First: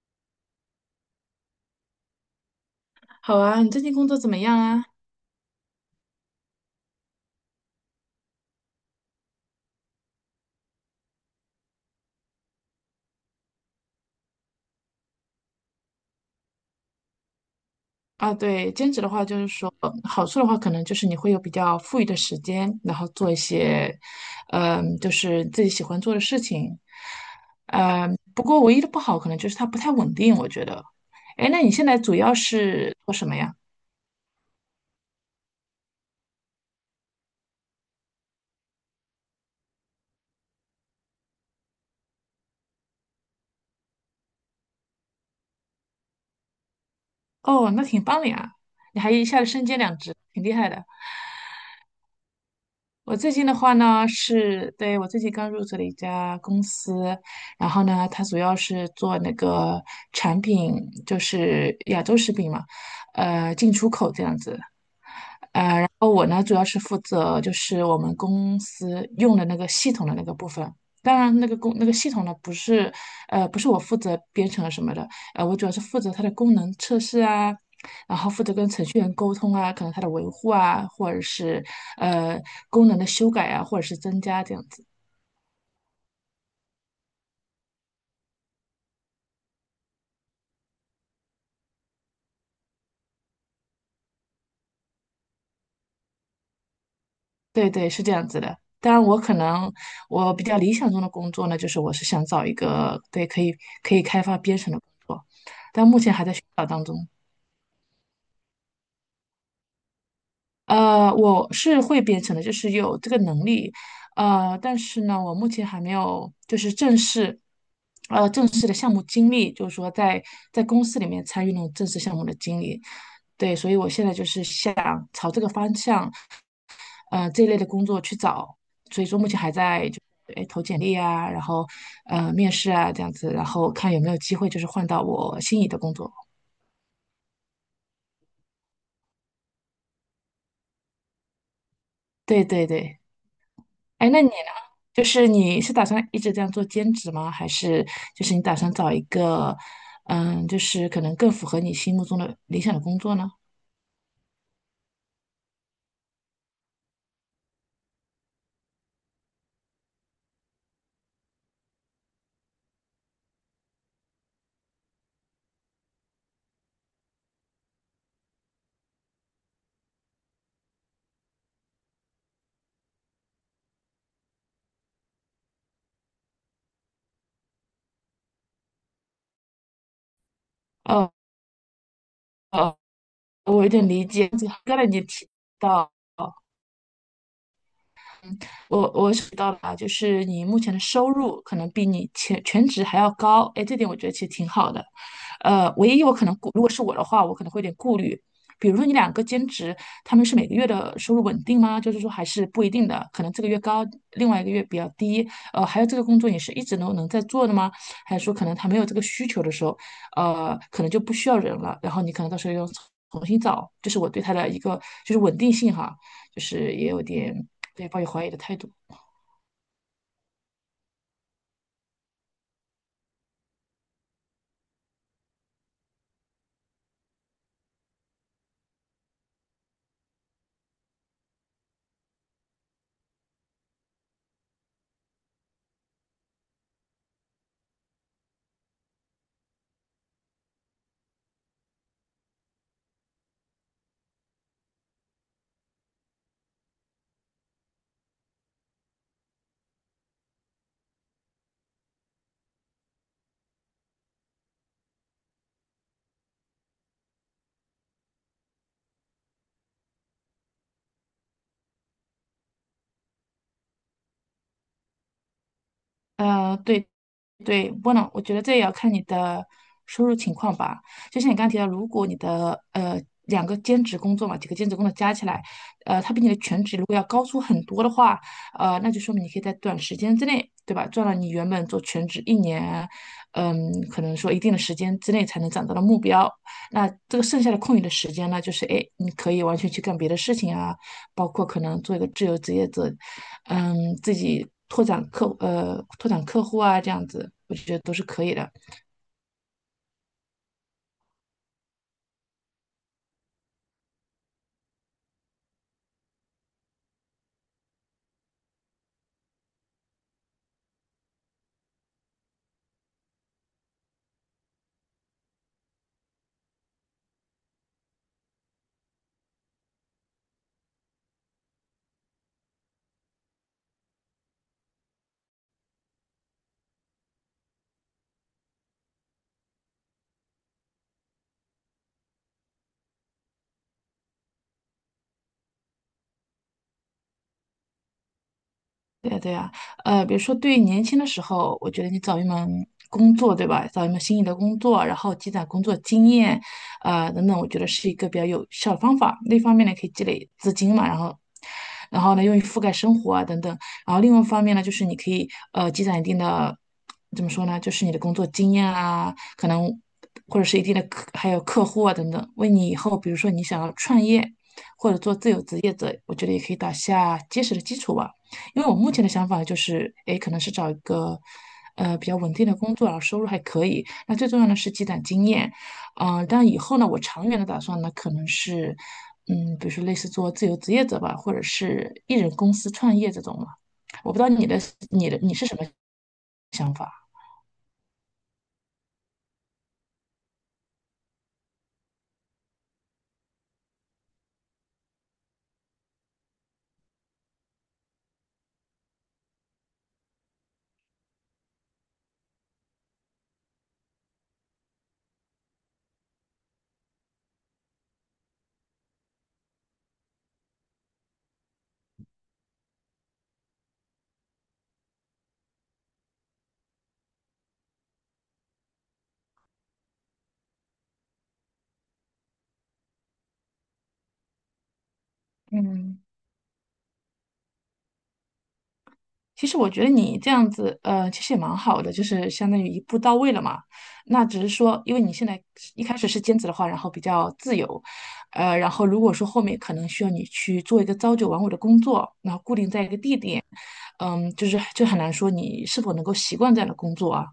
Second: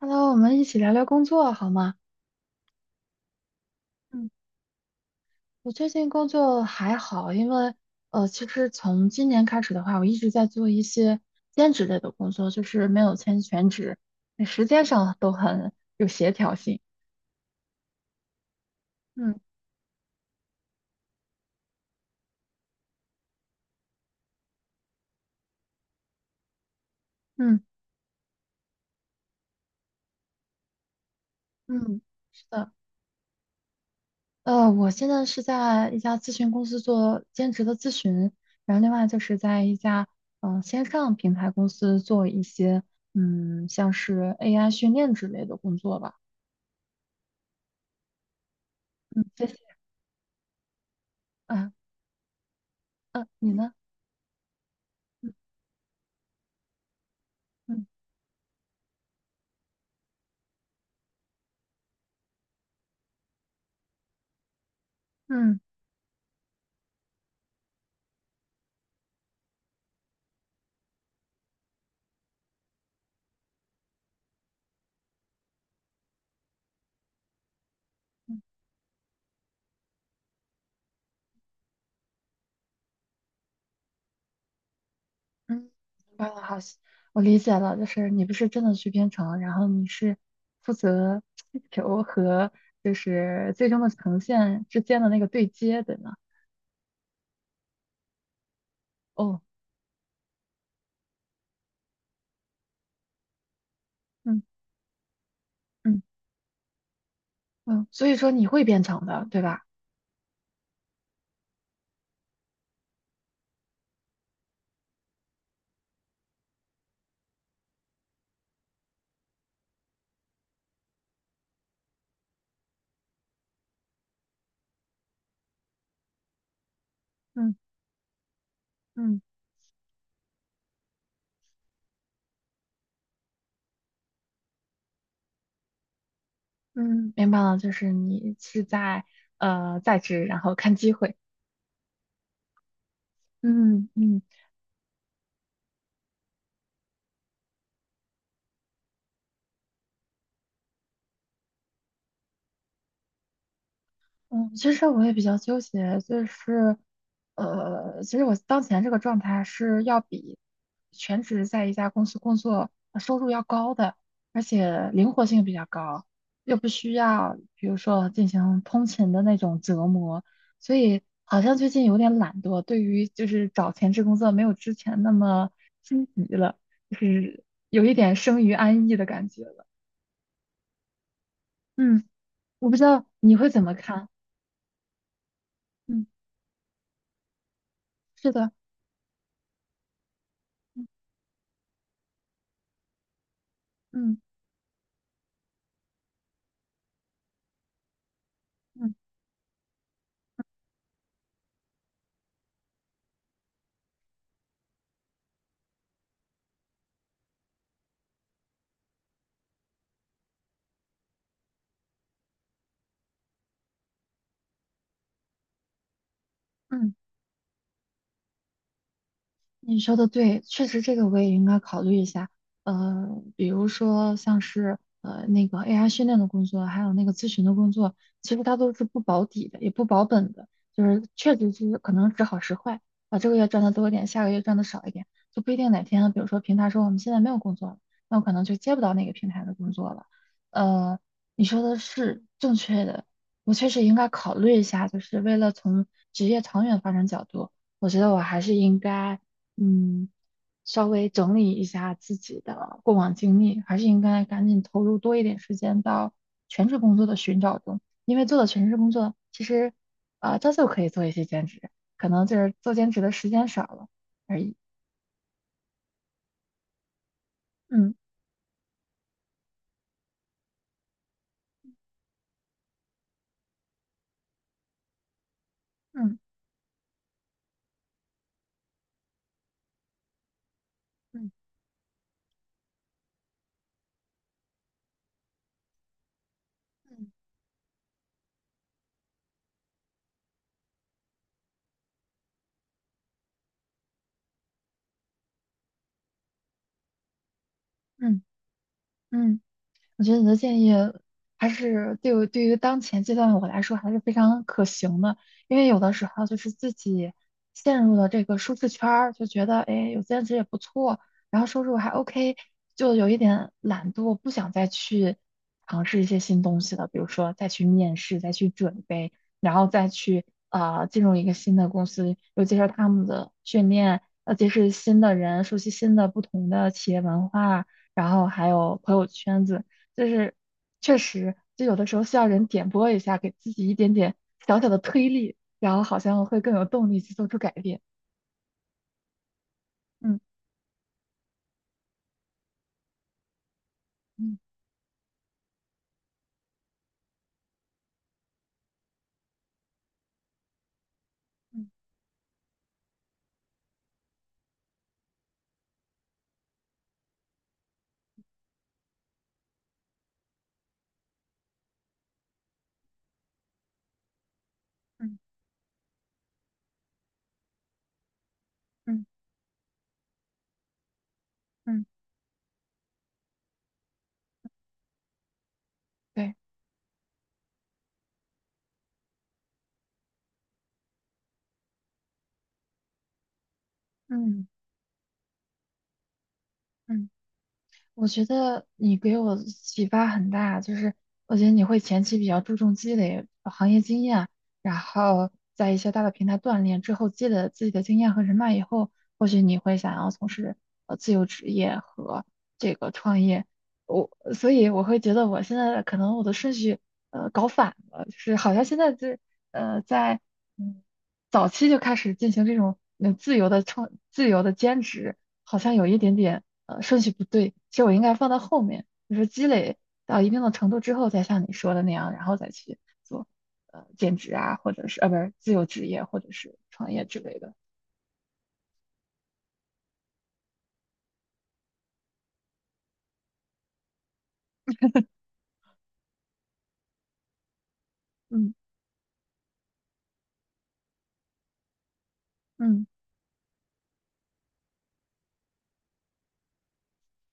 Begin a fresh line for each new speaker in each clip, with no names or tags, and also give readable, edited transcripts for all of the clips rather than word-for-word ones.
Hello，我们一起聊聊工作好吗？
好啊，你最近工作怎么
嗯。
样啊？
我最近工作还好，因为其实从今年开始的话，我一直在做一些兼职类的工作，就是没有签全职，那时间上都很有协调性。
啊，对，兼职的话就
嗯
是说，好处的话可能就是你会有比较富裕的时间，然后做一些，就是自己喜欢做的事情。
嗯，
不过唯一的不好可能就是它不太稳定，我觉得。哎，那你现在
嗯，
主要
是的，
是做什么呀？
我现在是在一家咨询公司做兼职的咨询，然后另外就是在一家线上平台公司做一些像是 AI 训练之类的工作吧。
哦，那挺棒的呀，你还
嗯，
一下
谢
子身
谢。
兼两职，挺厉害的。
嗯
我
嗯，
最近
你
的
呢？
话呢，我最近
嗯
刚入职了一家公司，然后呢，它主要是做那个产品，就是亚洲食品嘛，呃，进出口这样子。
嗯。
哦，我呢主要是负责就是我们公司用的那个系统的那个部分。当然，那个工那个系统呢，不是我负责编程什么的，我主要是负责它的功能测试啊，然后负责跟程序员沟通啊，可能它的维护啊，或者是呃功能的修改啊，或者是增加这样子。
嗯，明白了，好，我理解了，就是你不是真的去编程，然后你是负责需求和就是最终的呈现之间的那个对接的呢。
对对，是这样子的。当然，我可
哦，
能我比较理想中的工作呢，就是我是想找一个可以开发
嗯
编程的工作，但目
嗯
前还在寻找当中。
嗯，所以说你会编程的，对吧？
我是会编程的，就是有这个能力，但是呢，我目前还没有就是正式，正式的项目经历，就是说在公司里面参与那种正式项目的经历，对，所以我现在就是想朝这个方向，这一
嗯
类的工作去找，所以说
嗯
目前还在哎投简历啊，然后面试啊这样子，然后看有没有机会就是换到我心仪的工作，
嗯，明白了，就是你是在在职，然后看机会。
对对对。
嗯
哎，那
嗯。
你呢？就是你是打算一直这样做兼职吗？还是就是你打算找一个，就是可能更符合你心目中的理想的工作呢？
嗯，其实我也比较纠结，就是，其实我当前这个状态是要比全职在一家公司工作收入要高的，而且灵活性比较高，又不需要比如说进行通勤的那种折磨，所以好像最近有点懒惰，对于就是找全职工作没有之前那么心急了，就是有一点生于安逸的感觉了。
哦，
嗯，我不
哦，
知道你会怎
我有
么
点理
看？
解，刚才你提到。
嗯，是的，
我是知道吧，就是你目前的
嗯
收入可能比你全职还要高，哎，这点我觉得
嗯。
其实挺好的。唯一我可能如果是我的话，我可能会有点顾虑，比如说你
嗯
两个兼职，他们是每个月的收入稳定吗？就是说还是不一定的，可能这个月高，另外一个月比较低。还有这个工作你是一直能在做的吗？还是说可能他没有这个需求的时候，可能就不需要人了，然后你可能到时候又重新找，这是我对他的一个就是稳定性哈，就是也
嗯。
有点。对，抱有怀疑的态度。
你说的对，确实这个我也应该考虑一下。比如说像是那个 AI 训练的工作，还有那个咨询的工作，其实它都是不保底的，也不保本的，就是确实是可能时好时坏啊，这个月赚的多一点，下个月赚的少一点，就不一定哪天，比如说平台说我们现在没有工作了，那我可能就接不到那个平台的工作了。呃，你说的是正确的，我确实应该考虑一下，就是为了从职业长远发展角度。我觉得我还是应该，嗯，稍微整理一下自己的过往经历，还是应该赶紧投入多一点时间到全职工作的寻找中。因为做了全职工作，其实啊、照旧可以做一些兼职，可能就是做兼职的时间少了而已。
对对，不
嗯
能，我觉得这也要看你的收入情况吧。就像你刚刚提到，如果你的两个兼职工作嘛，几个兼职工作加起来，它
嗯
比你的全职如果要高出很多的话，那就说明你可以在短时间之内，对吧，赚了你
嗯
原本做全职一年，嗯，可能说一定的时间之内才能攒到的目标。那
嗯。嗯
这个剩下的空余的时间呢，就是哎，你可以完全去干别的事情啊，包括可能做一个自由职业者，嗯，自己拓展客户啊，这样子，我觉得都是
嗯。
可以的。
嗯我觉得你的建议还是对我对于当前阶段的我来说还是非常可行的，因为有的时候就是自己陷入了这个舒适圈儿，就觉得哎有兼职也不错，然后收入还 OK，就有一点懒惰，不想再去尝试一些新东西了，比如说再去面试，再去准备，然后再去进入一个新的公司，又接受他们的训练，结识新的人，熟悉新的不同的企业文化。然后还有朋友圈子，就是确实，就有的时候需要人点拨一下，给自己一点点小小的推力，然后好像会更有动力去做出改变。
对呀，对呀，比
嗯
如说对于年轻的时候，我觉得你找一门工作，对吧？找一门心仪的
嗯
工作，然后积攒工作经验，啊、等等，我觉得是一个比较有效的方法。那一方面呢，可以积累资金嘛，
嗯
然后呢，用于覆盖生活啊等等。然后另外一方面呢，就是你可以积攒一定的，怎么说呢？就是你的工作经验啊，可能或者是一定的客，还有客户啊等等，为你以后比如说你想要创业。或者做自
嗯
由职业者，我觉得也可以打下结实的基础吧。因为我目前
嗯
的想法就是，诶，可能是找一个
嗯
比较稳定的工作，然后收入还可以。那最重要的是积攒经验，
对。
但以后呢，我长远的打算呢，可能是比如说类似做自由职业者吧，或者是一人公司创业这种嘛。我不知道
嗯
你的你是什么想法？
嗯。我觉得你给我启发很大，就是我觉得你会前期比较注重积累行业经验，然后在一些大的平台锻炼之后，积累了自己的经验和人脉以后，或许你会想要从事自由职业和这个创业。所以我会觉得我现在可能我的顺序搞反了，就是好像现在这在嗯早期就开始进行这种自由的兼职，好像有一点点。顺序不对，其实我应该放到后面，就是积累到一定的程度之后，再像你说的那样，然后再去做兼职啊，或者是不是自由职
嗯，
业或者是创业之类的。
其实我觉得你这样子，其实也蛮好的，就是相当于一步到位了嘛。那只是说，因为你现在一开始是兼职的话，然后比较自由，
嗯
然后如果说后面可能需要你去做一个朝九晚五的工作，然后固定在
嗯
一个地点，就很难说你是否能够习惯这样的工作啊。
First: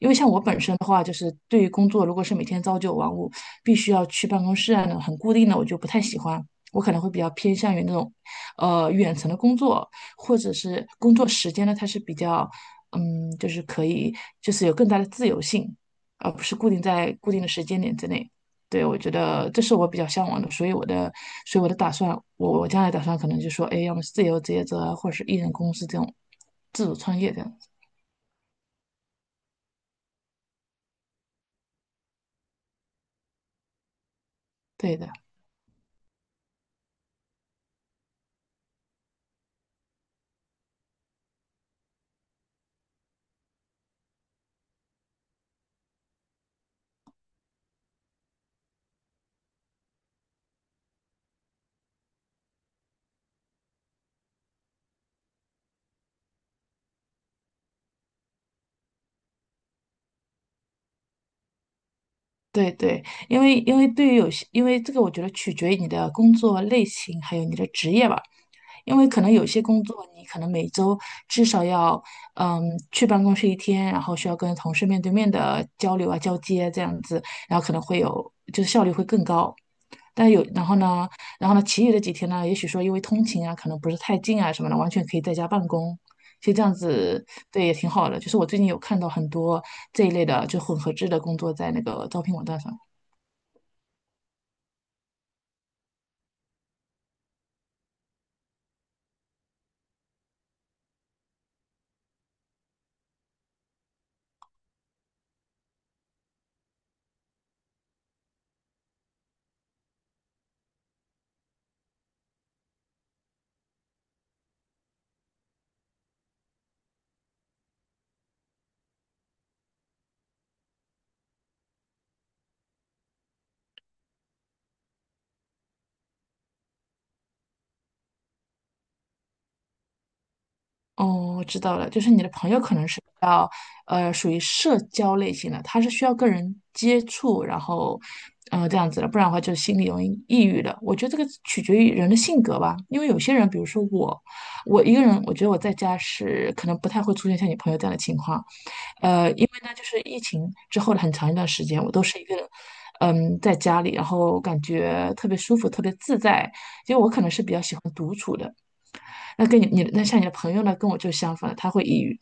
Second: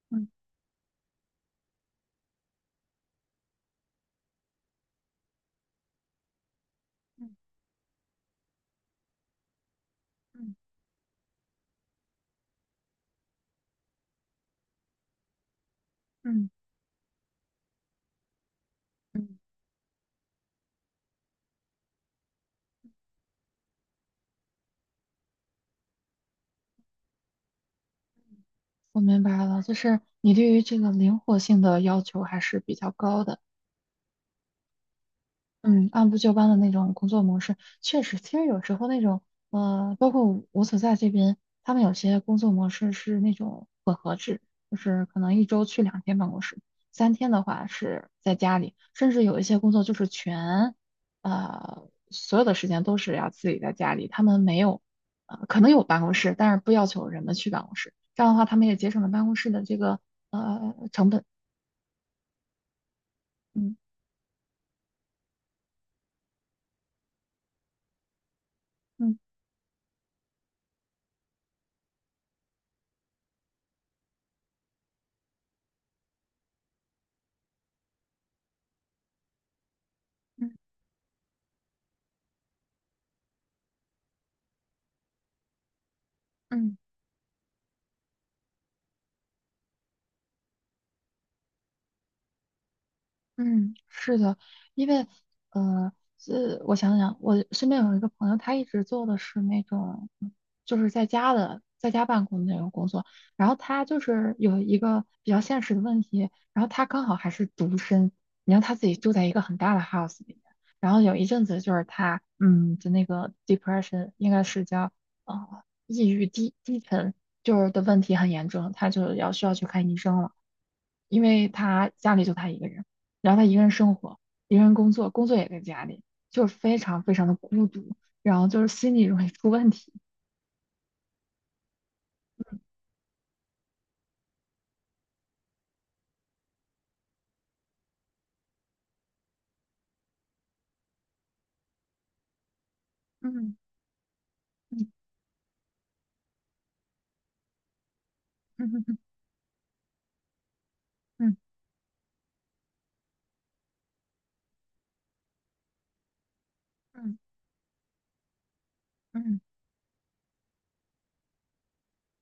因为
嗯
像我本身的话，就是对于工作，如果是每天朝九晚五，必须要去办公室啊，很固定的，我就不太喜欢。我可能会比较
嗯
偏向于那种，远程的工作，或者
嗯
是工作时间呢，它是比较，就是可以，就是有更大的自由性，而不
嗯
是固定在固定的时间点之内。对，我觉
嗯，
得这是我比较向往的，所以我的打算，我将来打算可能就说，哎，要么是自由职业者啊或者是艺人公司这种自主创业这样子。
我明白了，就是你对于这个灵活性的要求还是比较高的。
对的，
嗯，按部就班的那种工作模式，确实，其实有时候那种，包括我所在这边，他们有些工作模式是那种混合制，就是可能一周去两天办公室，三天的话是在家里，甚至有一些工作就是全，所有的时间都是要自己在家里，他们没有，可能有办公室，但是不要求人们去办公室，这样的话他们也节省了办公室的这个成本。
对对，因为
嗯
因为对于有些，因为这个我觉得取决于你的工作类型，还有你的职业吧。因为
嗯
可能有些工作你可能每周至少要嗯去办公室一天，然后需要跟同事面对面的交流啊、交接这样子，然后可能会有就是效率会更高。但有，
嗯
然后呢，然后呢，其余的几天呢，也许说因为通勤啊，可能不是太近啊什么的，完全可以在家办公。其实这样
嗯。
子，对，也挺好的。就是我最近有看到很多这一类的，就混合制的工作在那个招聘网站上。
嗯，是的，因为呃，我想想，我身边有一个朋友，他一直做的是那种，就是在家的，在家办公的那种工作。然后他就是有一个比较现实的问题，然后他刚好还是独身，然后他自己住在一个很大的 house 里面。然后有一阵子就是他，的那个 depression 应该是叫呃抑郁低沉，就是的问题很严重，他就要需要去看医生了，因为他家里就他一个人。然后他一个人生活，一个人工作，工作也在家里，就是非常非常的孤独，然后就是心理容易出问题，
哦，我知道了，就是你的朋友可能是比较，属于社交类型的，他是需要跟人接触，然后，这样子的，不然的话就心里容易抑郁的。我觉得这个取决于人的性格吧，因为有些人，
嗯
比如说我，我一个
嗯
人，我觉得我在家是可能不太会出现像你朋友这样的情况，
嗯
因为呢，就是疫情之后的很长一
嗯
段时间，我都是一个人，在家里，然后感觉特别舒服，特别自在，因为我
嗯
可能是比较喜欢。独。
嗯
那跟你你那像你的朋友呢，跟我就相反了他会抑郁。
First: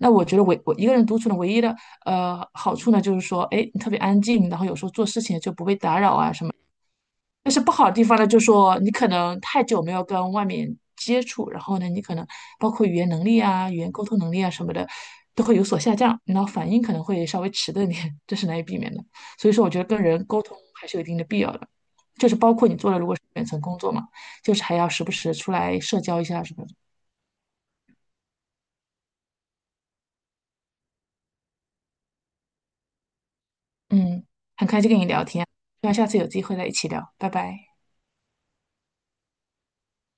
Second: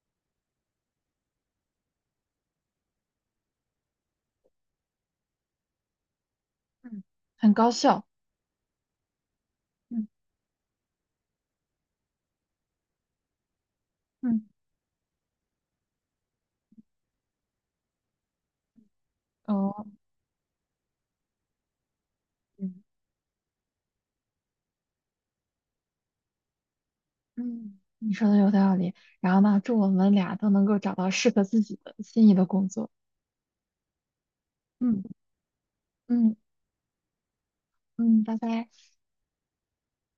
那我觉得我一个人独处的唯一的好处呢，就是说，哎，你特别安静，然后有时候做事情就不被打扰啊什么。
嗯
但
很
是
高
不好的地
效。
方呢，就是说你可能太久没有
嗯
跟外面接触，然后呢，你可能包括语言能力啊、语言沟通能力
嗯
啊什么的，都会有所下降，然后反应可能会稍微迟钝一点，这是难以避免的。所以说，我觉得
哦，
跟人沟通还是有一定的必要的，就是包括
嗯
你做了如果是远程工作嘛，就是还要时不时出来社交一下什么的
嗯，你说的有道理。然后呢，祝我们俩都能够找到适合自己的心仪的工作。
嗯，很开心跟
嗯
你聊天，希望下次有
嗯
机会再一起聊，拜拜。
嗯，拜拜。